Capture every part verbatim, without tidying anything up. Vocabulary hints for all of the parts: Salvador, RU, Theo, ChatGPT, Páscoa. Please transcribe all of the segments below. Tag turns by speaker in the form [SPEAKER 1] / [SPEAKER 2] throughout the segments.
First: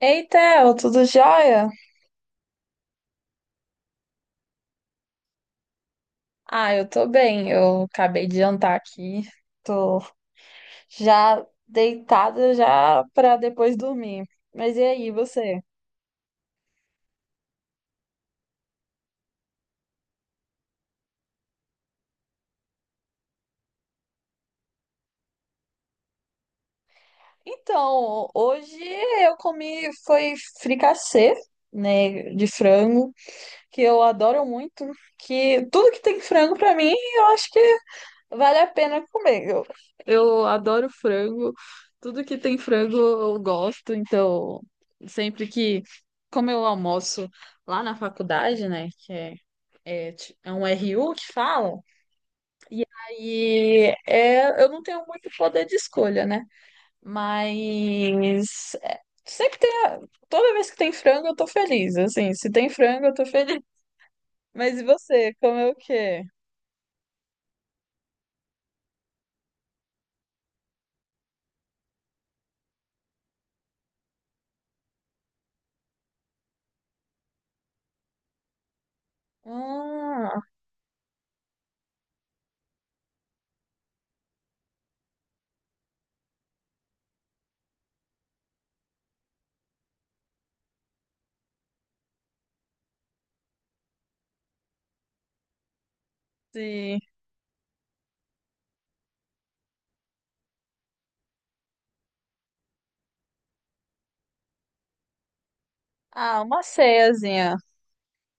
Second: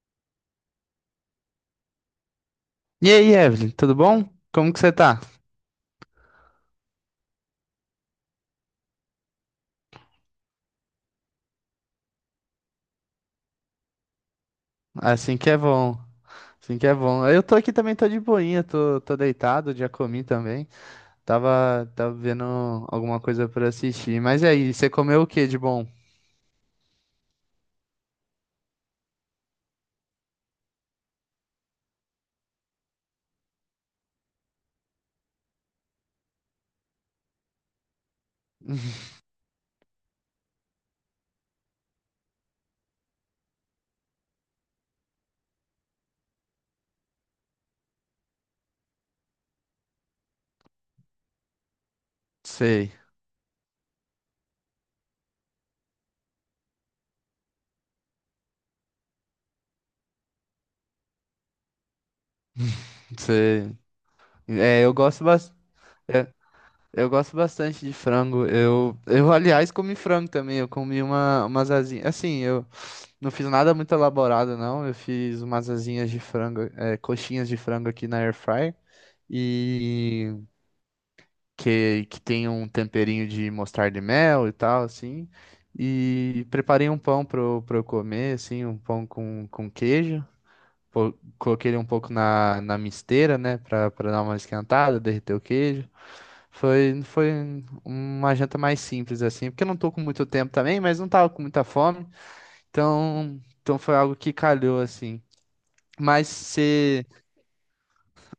[SPEAKER 1] Ei, Theo, tudo jóia?
[SPEAKER 2] E aí, Evelyn, tudo bom? Como que você tá?
[SPEAKER 1] Ah, eu tô bem. Eu acabei de jantar aqui. Tô já deitada já pra depois dormir. Mas e aí,
[SPEAKER 2] Assim que é
[SPEAKER 1] você?
[SPEAKER 2] bom. Assim que é bom. Eu tô aqui também, tô de boinha, tô, tô deitado, já comi também. Tava, tava vendo alguma coisa pra assistir. Mas e aí, você comeu o que de bom?
[SPEAKER 1] Então, hoje eu comi foi fricassê, né, de frango, que eu adoro muito, que tudo que tem frango pra mim, eu acho que vale a pena comer. Eu, eu adoro frango. Tudo que tem frango eu gosto. Então, sempre que. Como eu almoço lá na faculdade, né? Que é, é, ti- é um R U que fala. E
[SPEAKER 2] Sei,
[SPEAKER 1] aí é, eu não tenho muito poder de escolha, né? Mas. É, sempre tem. a- Toda vez que tem frango, eu tô feliz. Assim, se tem frango, eu tô feliz.
[SPEAKER 2] sei.
[SPEAKER 1] Mas
[SPEAKER 2] É,
[SPEAKER 1] e
[SPEAKER 2] eu gosto
[SPEAKER 1] você?
[SPEAKER 2] bastante.
[SPEAKER 1] Comeu o quê?
[SPEAKER 2] Eu gosto bastante de frango. Eu, eu, aliás, comi frango também. Eu comi uma, umas asinhas. Assim, eu não fiz nada muito elaborado, não. Eu fiz umas asinhas de frango, é, coxinhas de frango aqui na air fryer. E
[SPEAKER 1] Ah,
[SPEAKER 2] que, que tem um temperinho de mostarda e mel e tal, assim. E preparei um pão para eu pra eu comer, assim, um pão com, com queijo. Pô, coloquei ele um pouco na, na misteira, né, para dar uma esquentada, derreter o queijo.
[SPEAKER 1] sim.
[SPEAKER 2] Foi, foi uma janta mais simples, assim, porque eu não tô com muito tempo também, mas não tava com muita fome. Então, então foi algo que calhou, assim. Mas
[SPEAKER 1] Ah, uma
[SPEAKER 2] você.
[SPEAKER 1] ceiazinha.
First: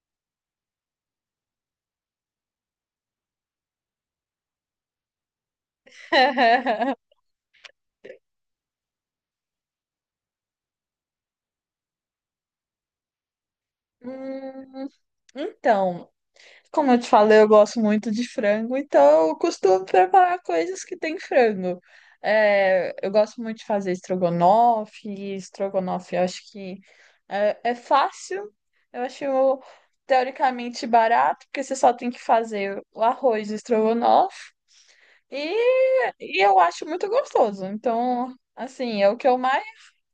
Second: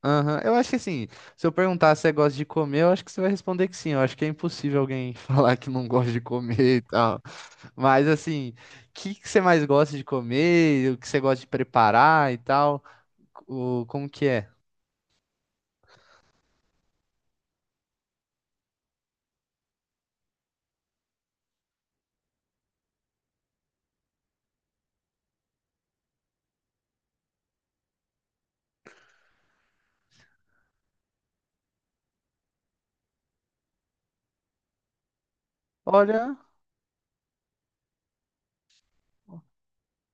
[SPEAKER 2] Aham. Eu acho que, assim, se eu perguntar se você gosta de comer, eu acho que você vai responder que sim. Eu acho que é impossível alguém falar que não gosta de comer e tal. Mas assim, o que que você mais gosta de comer? O que você gosta de preparar e tal? O, como que é?
[SPEAKER 1] Hum, então, como eu te falei, eu gosto muito de frango, então eu costumo preparar coisas que tem frango. É, eu gosto muito de fazer estrogonofe, e estrogonofe eu acho que é, é fácil, eu acho teoricamente barato, porque você só tem que fazer o arroz e o estrogonofe, e,
[SPEAKER 2] Olha,
[SPEAKER 1] e eu acho muito gostoso. Então, assim, é o que eu mais,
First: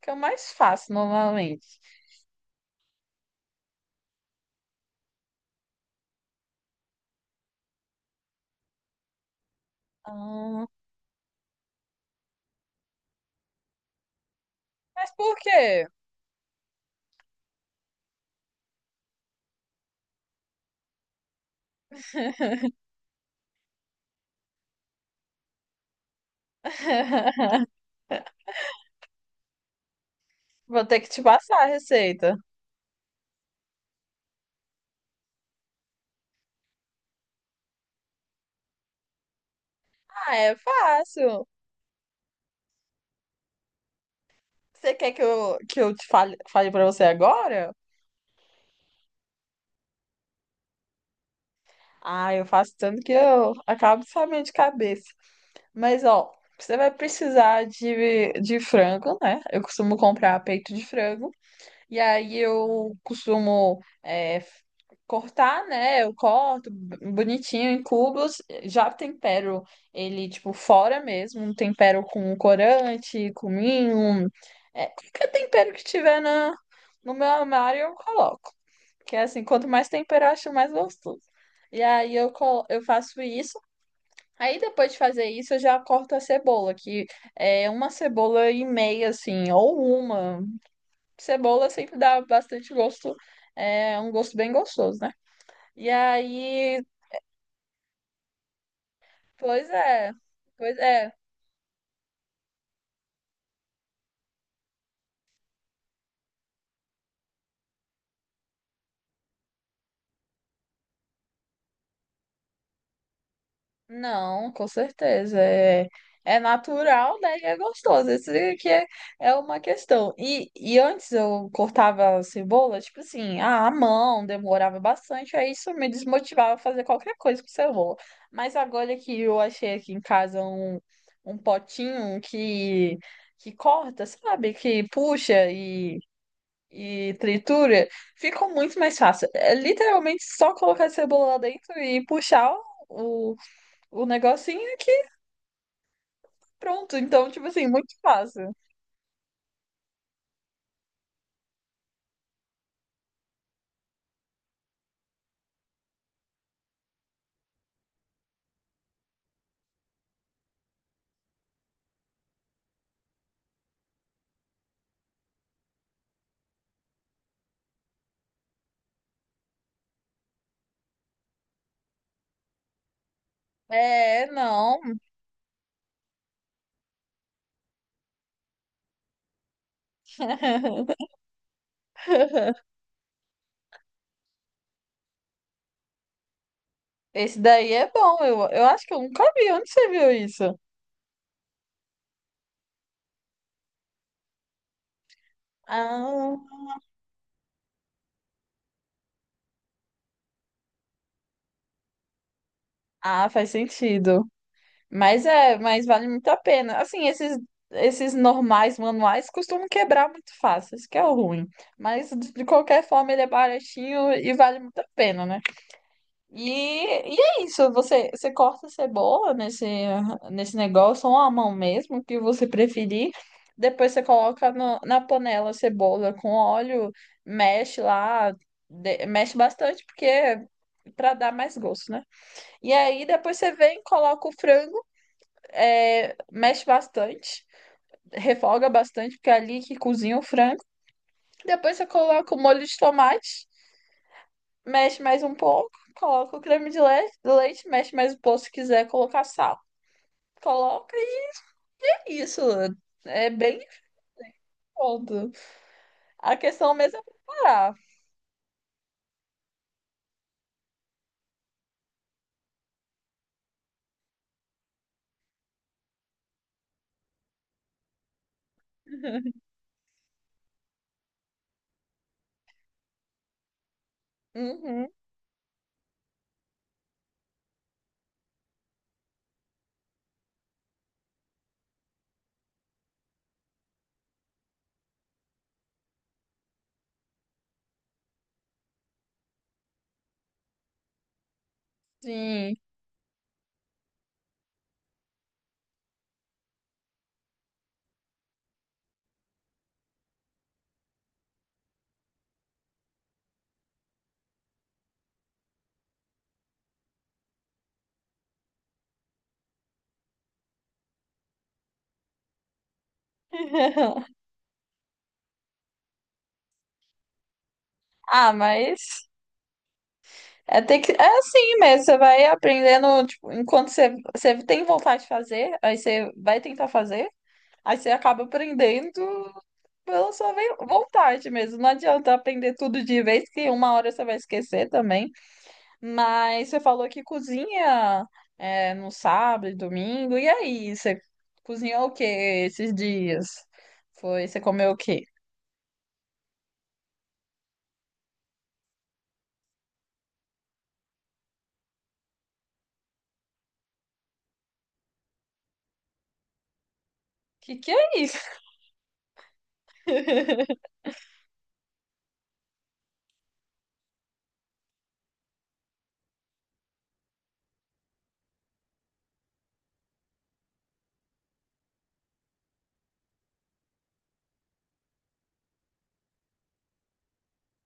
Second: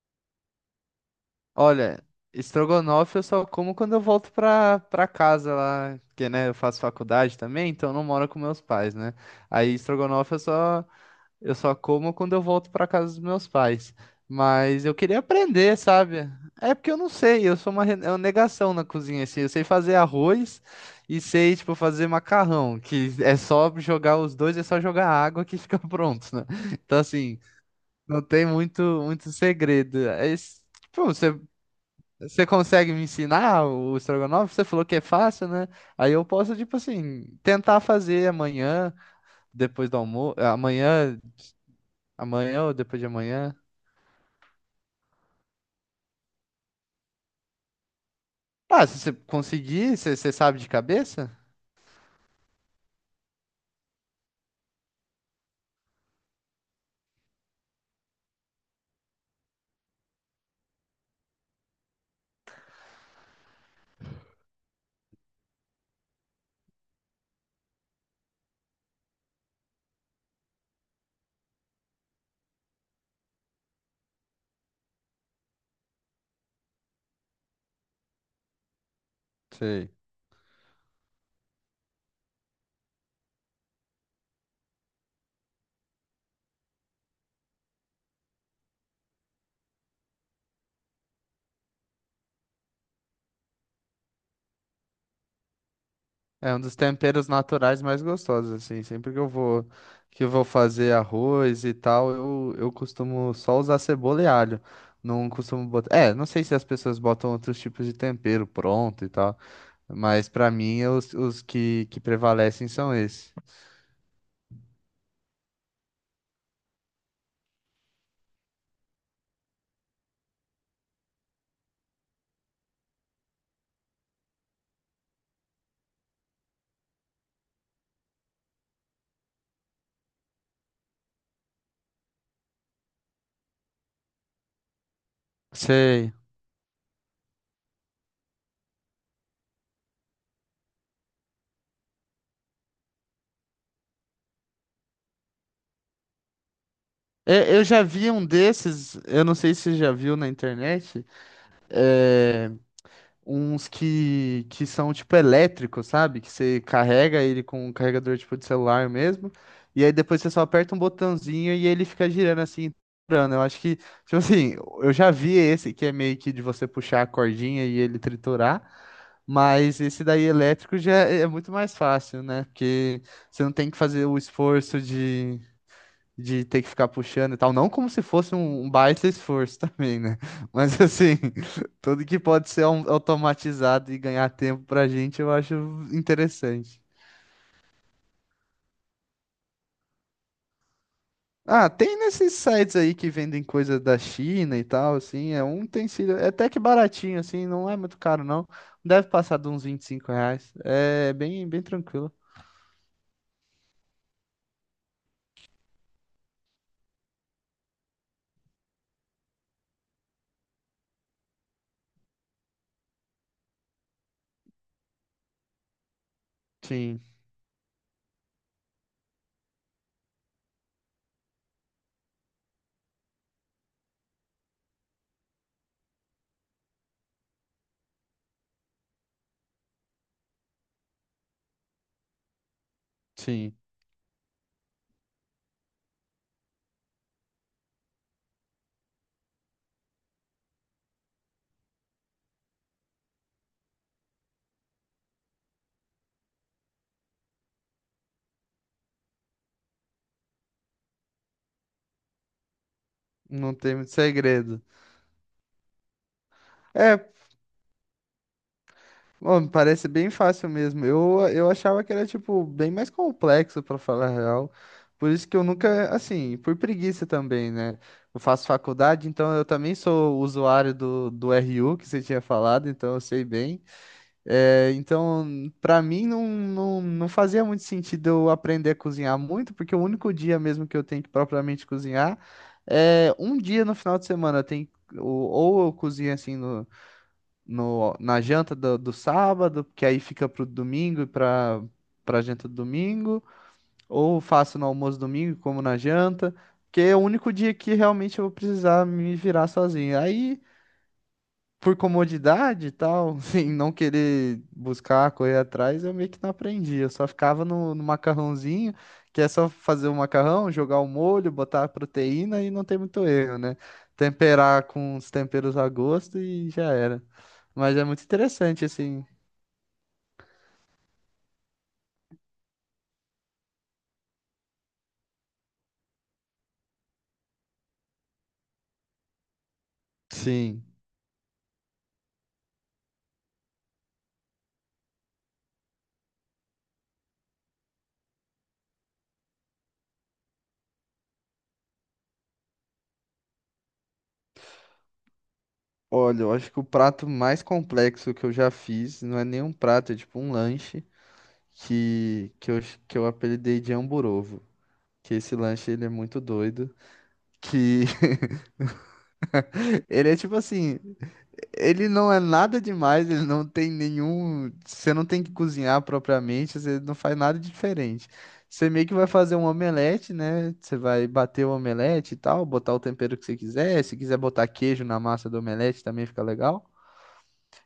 [SPEAKER 1] que eu mais faço normalmente.
[SPEAKER 2] olha, estrogonofe eu só como quando eu volto pra, pra casa lá, porque, né, eu faço faculdade também, então eu não moro com meus pais, né? Aí estrogonofe eu
[SPEAKER 1] Ah,
[SPEAKER 2] só. Eu só como quando eu volto para casa dos meus pais. Mas eu
[SPEAKER 1] mas
[SPEAKER 2] queria
[SPEAKER 1] por
[SPEAKER 2] aprender,
[SPEAKER 1] quê?
[SPEAKER 2] sabe? É porque eu não sei, eu sou uma, re- é uma negação na cozinha, assim. Eu sei fazer arroz e sei, tipo, fazer macarrão, que é só jogar os dois, é só jogar água que fica pronto, né? Então, assim, não tem muito, muito segredo. É isso.
[SPEAKER 1] Vou ter
[SPEAKER 2] Pô,
[SPEAKER 1] que te
[SPEAKER 2] você,
[SPEAKER 1] passar a receita.
[SPEAKER 2] você consegue me ensinar o estrogonofe? Você falou que é fácil, né? Aí eu posso, tipo assim, tentar fazer amanhã, depois do almoço,
[SPEAKER 1] Ah, é
[SPEAKER 2] amanhã.
[SPEAKER 1] fácil.
[SPEAKER 2] Amanhã ou depois de amanhã?
[SPEAKER 1] Você quer que eu, que eu te fale, fale para você agora?
[SPEAKER 2] Ah, se você conseguir, você você sabe de cabeça?
[SPEAKER 1] Ah, eu faço tanto que eu acabo de sabendo de cabeça. Mas, ó, você vai precisar de, de frango, né? Eu costumo comprar peito de frango. E aí eu costumo é, f- cortar, né? Eu corto bonitinho em cubos, já tempero ele, tipo, fora mesmo, um tempero com corante, cominho, é, qualquer tempero que tiver na, no meu armário eu coloco. Que é assim, quanto mais
[SPEAKER 2] Sei.
[SPEAKER 1] tempero, eu acho mais gostoso. E aí eu, colo- eu faço isso. Aí depois de fazer isso, eu já corto a cebola, que é uma cebola e meia, assim, ou uma. Cebola sempre dá bastante gosto, é um gosto bem gostoso, né? E
[SPEAKER 2] É um dos
[SPEAKER 1] aí,
[SPEAKER 2] temperos naturais mais gostosos, assim. Sempre que eu vou,
[SPEAKER 1] pois é,
[SPEAKER 2] que eu vou
[SPEAKER 1] pois
[SPEAKER 2] fazer
[SPEAKER 1] é.
[SPEAKER 2] arroz e tal, eu, eu costumo só usar cebola e alho. Não costumo botar. É, não sei se as pessoas botam outros tipos de tempero pronto e tal, mas pra mim os, os que, que prevalecem são esses.
[SPEAKER 1] Não, com certeza. É, é natural, né? E é gostoso. Isso que é, é uma questão. E, e antes eu cortava a cebola, tipo assim, ah, à mão, demorava bastante. Aí isso me desmotivava a fazer qualquer coisa com cebola. Mas agora que eu achei aqui em casa um, um potinho que, que corta, sabe? Que puxa e
[SPEAKER 2] Sei.
[SPEAKER 1] e tritura, ficou muito mais fácil. É literalmente só colocar a cebola lá dentro e puxar o, o negocinho aqui, pronto. Então,
[SPEAKER 2] Eu
[SPEAKER 1] tipo
[SPEAKER 2] eu
[SPEAKER 1] assim,
[SPEAKER 2] já
[SPEAKER 1] muito
[SPEAKER 2] vi um
[SPEAKER 1] fácil.
[SPEAKER 2] desses, eu não sei se você já viu na internet. É, uns que, que são tipo elétricos, sabe? Que você carrega ele com um carregador tipo de celular mesmo, e aí depois você só aperta um botãozinho e ele fica girando assim, triturando. Eu acho que, tipo assim, eu já vi esse que é meio que de você puxar a cordinha e ele triturar, mas esse daí elétrico já é é muito mais fácil, né? Porque você não tem que fazer o
[SPEAKER 1] É,
[SPEAKER 2] esforço
[SPEAKER 1] não.
[SPEAKER 2] de ter que ficar puxando e tal. Não como se fosse um, um baita esforço também, né? Mas assim, tudo que pode ser au- automatizado e ganhar tempo pra gente, eu acho interessante.
[SPEAKER 1] Esse daí é bom. Eu, eu acho que eu nunca vi. Onde você viu isso?
[SPEAKER 2] Ah, tem nesses sites aí que vendem coisa da China e tal, assim, é um utensílio, é
[SPEAKER 1] Ah,
[SPEAKER 2] até que baratinho, assim, não é muito caro, não. Deve passar de uns vinte e cinco reais. É bem, bem tranquilo.
[SPEAKER 1] ah, faz sentido. Mas é, mas vale muito a pena. Assim, esses esses normais manuais costumam quebrar muito fácil, isso que é o ruim. Mas de de qualquer forma ele é baratinho e vale muito a pena, né? E,
[SPEAKER 2] Sim,
[SPEAKER 1] e é isso, você, você corta a cebola nesse, nesse negócio, ou a mão mesmo, o que você preferir. Depois você coloca no- na panela a cebola com óleo, mexe lá, de- mexe bastante, porque para dar mais gosto, né? E aí depois você
[SPEAKER 2] sim.
[SPEAKER 1] vem, coloca o frango, é, mexe bastante, refoga bastante, porque é ali que cozinha o frango. Depois você coloca o molho de tomate, mexe mais um pouco, coloca o creme de le- leite, mexe mais um pouco se quiser colocar sal. Coloca e é isso. É
[SPEAKER 2] Não
[SPEAKER 1] bem
[SPEAKER 2] tem muito segredo.
[SPEAKER 1] foda. A questão mesmo
[SPEAKER 2] É,
[SPEAKER 1] é preparar.
[SPEAKER 2] bom, parece bem fácil mesmo. Eu, eu achava que era, tipo, bem mais complexo, pra falar a real. Por isso que eu nunca, assim, por preguiça também, né? Eu faço faculdade, então eu também sou usuário do, do R U, que você tinha falado, então eu sei bem. É,
[SPEAKER 1] Uhum,
[SPEAKER 2] então, pra mim, não, não, não fazia muito sentido eu aprender a cozinhar muito, porque o único dia mesmo que eu tenho que propriamente cozinhar é um dia no final de semana. Eu tenho, que- ou, ou eu cozinho, assim, no no, na janta do, do sábado, que aí fica pro domingo e pra, pra janta do
[SPEAKER 1] sim.
[SPEAKER 2] domingo, ou faço no almoço domingo, e como na janta, que é o único dia que realmente eu vou precisar me virar sozinho. Aí por comodidade e tal, em não querer buscar, correr atrás, eu meio que não aprendi. Eu só ficava no, no macarrãozinho, que é só fazer o macarrão, jogar o molho, botar a proteína e não tem muito erro, né? Temperar com os temperos a gosto e já era. Mas é muito
[SPEAKER 1] Ah,
[SPEAKER 2] interessante, assim.
[SPEAKER 1] mas é, ter que, é assim mesmo. Você vai aprendendo, tipo, enquanto você, você tem vontade de fazer, aí você vai tentar fazer, aí você acaba aprendendo pela sua ve-
[SPEAKER 2] Sim.
[SPEAKER 1] vontade mesmo. Não adianta aprender tudo de vez, que uma hora você vai esquecer também. Mas você falou que cozinha é, no sábado e domingo. E aí, você cozinhou o que esses dias? Foi, você comeu o quê?
[SPEAKER 2] Olha, eu acho que o prato mais complexo que eu já fiz não é nem um prato, é tipo um lanche que, que, eu, que eu apelidei de Hamburovo. Que esse lanche ele é muito doido.
[SPEAKER 1] Que que
[SPEAKER 2] Que
[SPEAKER 1] é isso?
[SPEAKER 2] ele é tipo assim, ele não é nada demais, ele não tem nenhum. Você não tem que cozinhar propriamente, você não faz nada diferente. Você meio que vai fazer um omelete, né? Você vai bater o omelete e tal, botar o tempero que você quiser. Se quiser botar queijo na massa do omelete também fica legal.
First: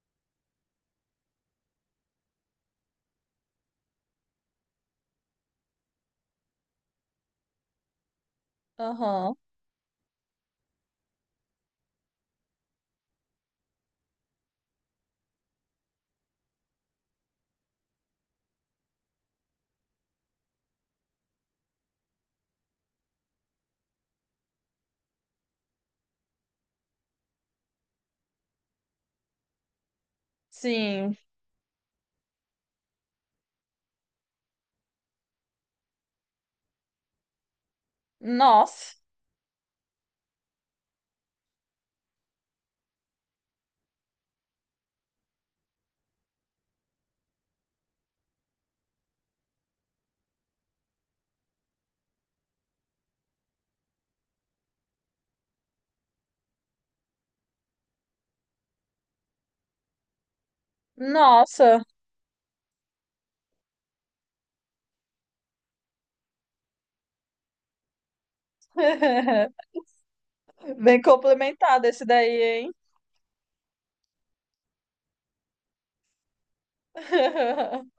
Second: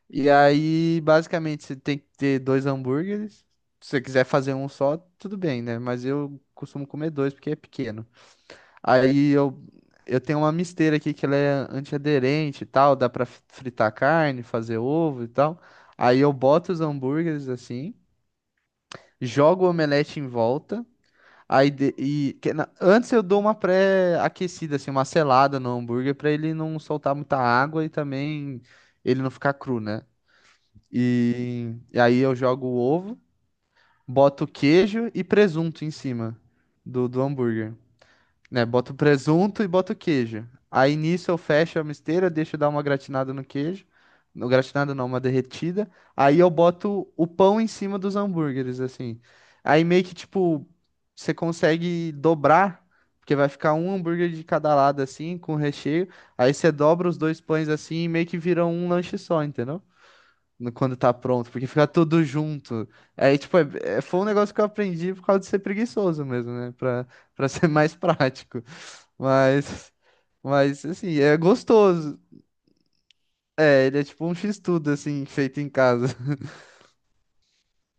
[SPEAKER 2] E aí, basicamente, você tem que ter dois hambúrgueres. Se você quiser fazer um só, tudo bem, né? Mas eu costumo comer dois porque é pequeno. Aí
[SPEAKER 1] Aham,
[SPEAKER 2] eu, eu tenho uma misteira aqui que ela é antiaderente e tal, dá pra fi- fritar carne, fazer ovo e tal. Aí eu boto os hambúrgueres assim, jogo o omelete em volta. Aí de- e que na- antes eu dou uma pré-aquecida assim, uma selada no hambúrguer pra ele não soltar muita água e também ele não ficar cru, né?
[SPEAKER 1] sim.
[SPEAKER 2] E, e aí eu jogo o ovo, boto queijo e presunto em cima do, do hambúrguer. Né? Boto
[SPEAKER 1] Nossa,
[SPEAKER 2] o presunto e boto o queijo. Aí nisso eu fecho a misteira, deixo dar uma gratinada no queijo. No gratinada não, uma derretida. Aí eu boto o pão em cima dos hambúrgueres, assim. Aí meio que tipo, você consegue dobrar, porque vai ficar um hambúrguer de cada lado, assim, com recheio. Aí você dobra os dois pães assim e meio que vira um lanche só, entendeu? No- quando tá pronto, porque
[SPEAKER 1] nossa.
[SPEAKER 2] fica tudo junto. Aí, tipo, é- é- foi um negócio que eu aprendi por causa de ser preguiçoso mesmo, né? Pra, pra ser mais prático. Mas, mas,
[SPEAKER 1] Bem
[SPEAKER 2] assim, é
[SPEAKER 1] complementado esse
[SPEAKER 2] gostoso.
[SPEAKER 1] daí, hein?
[SPEAKER 2] É, ele é tipo um x-tudo, assim, feito em casa.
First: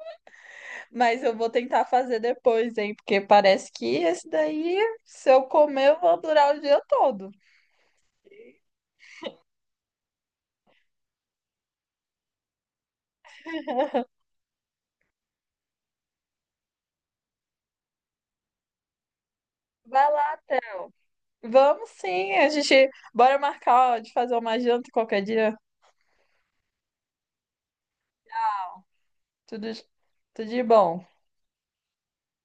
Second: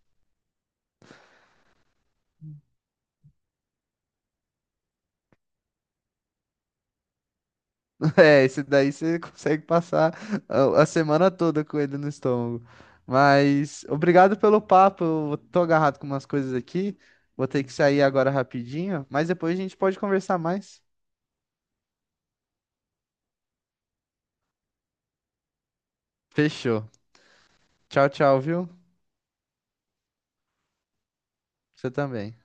[SPEAKER 1] Mas eu vou tentar fazer depois, hein? Porque parece que esse daí, se eu comer, eu vou durar o dia todo.
[SPEAKER 2] É, esse daí você consegue passar a, a semana toda com ele no estômago. Mas obrigado pelo papo. Eu tô agarrado com umas coisas aqui. Vou ter que sair agora rapidinho, mas depois a gente pode
[SPEAKER 1] Vai lá,
[SPEAKER 2] conversar mais.
[SPEAKER 1] Theo. Vamos sim, a gente bora marcar ó, de fazer uma janta qualquer dia.
[SPEAKER 2] Fechou. Tchau, tchau, viu?
[SPEAKER 1] Tudo, tudo de bom.
[SPEAKER 2] Você também.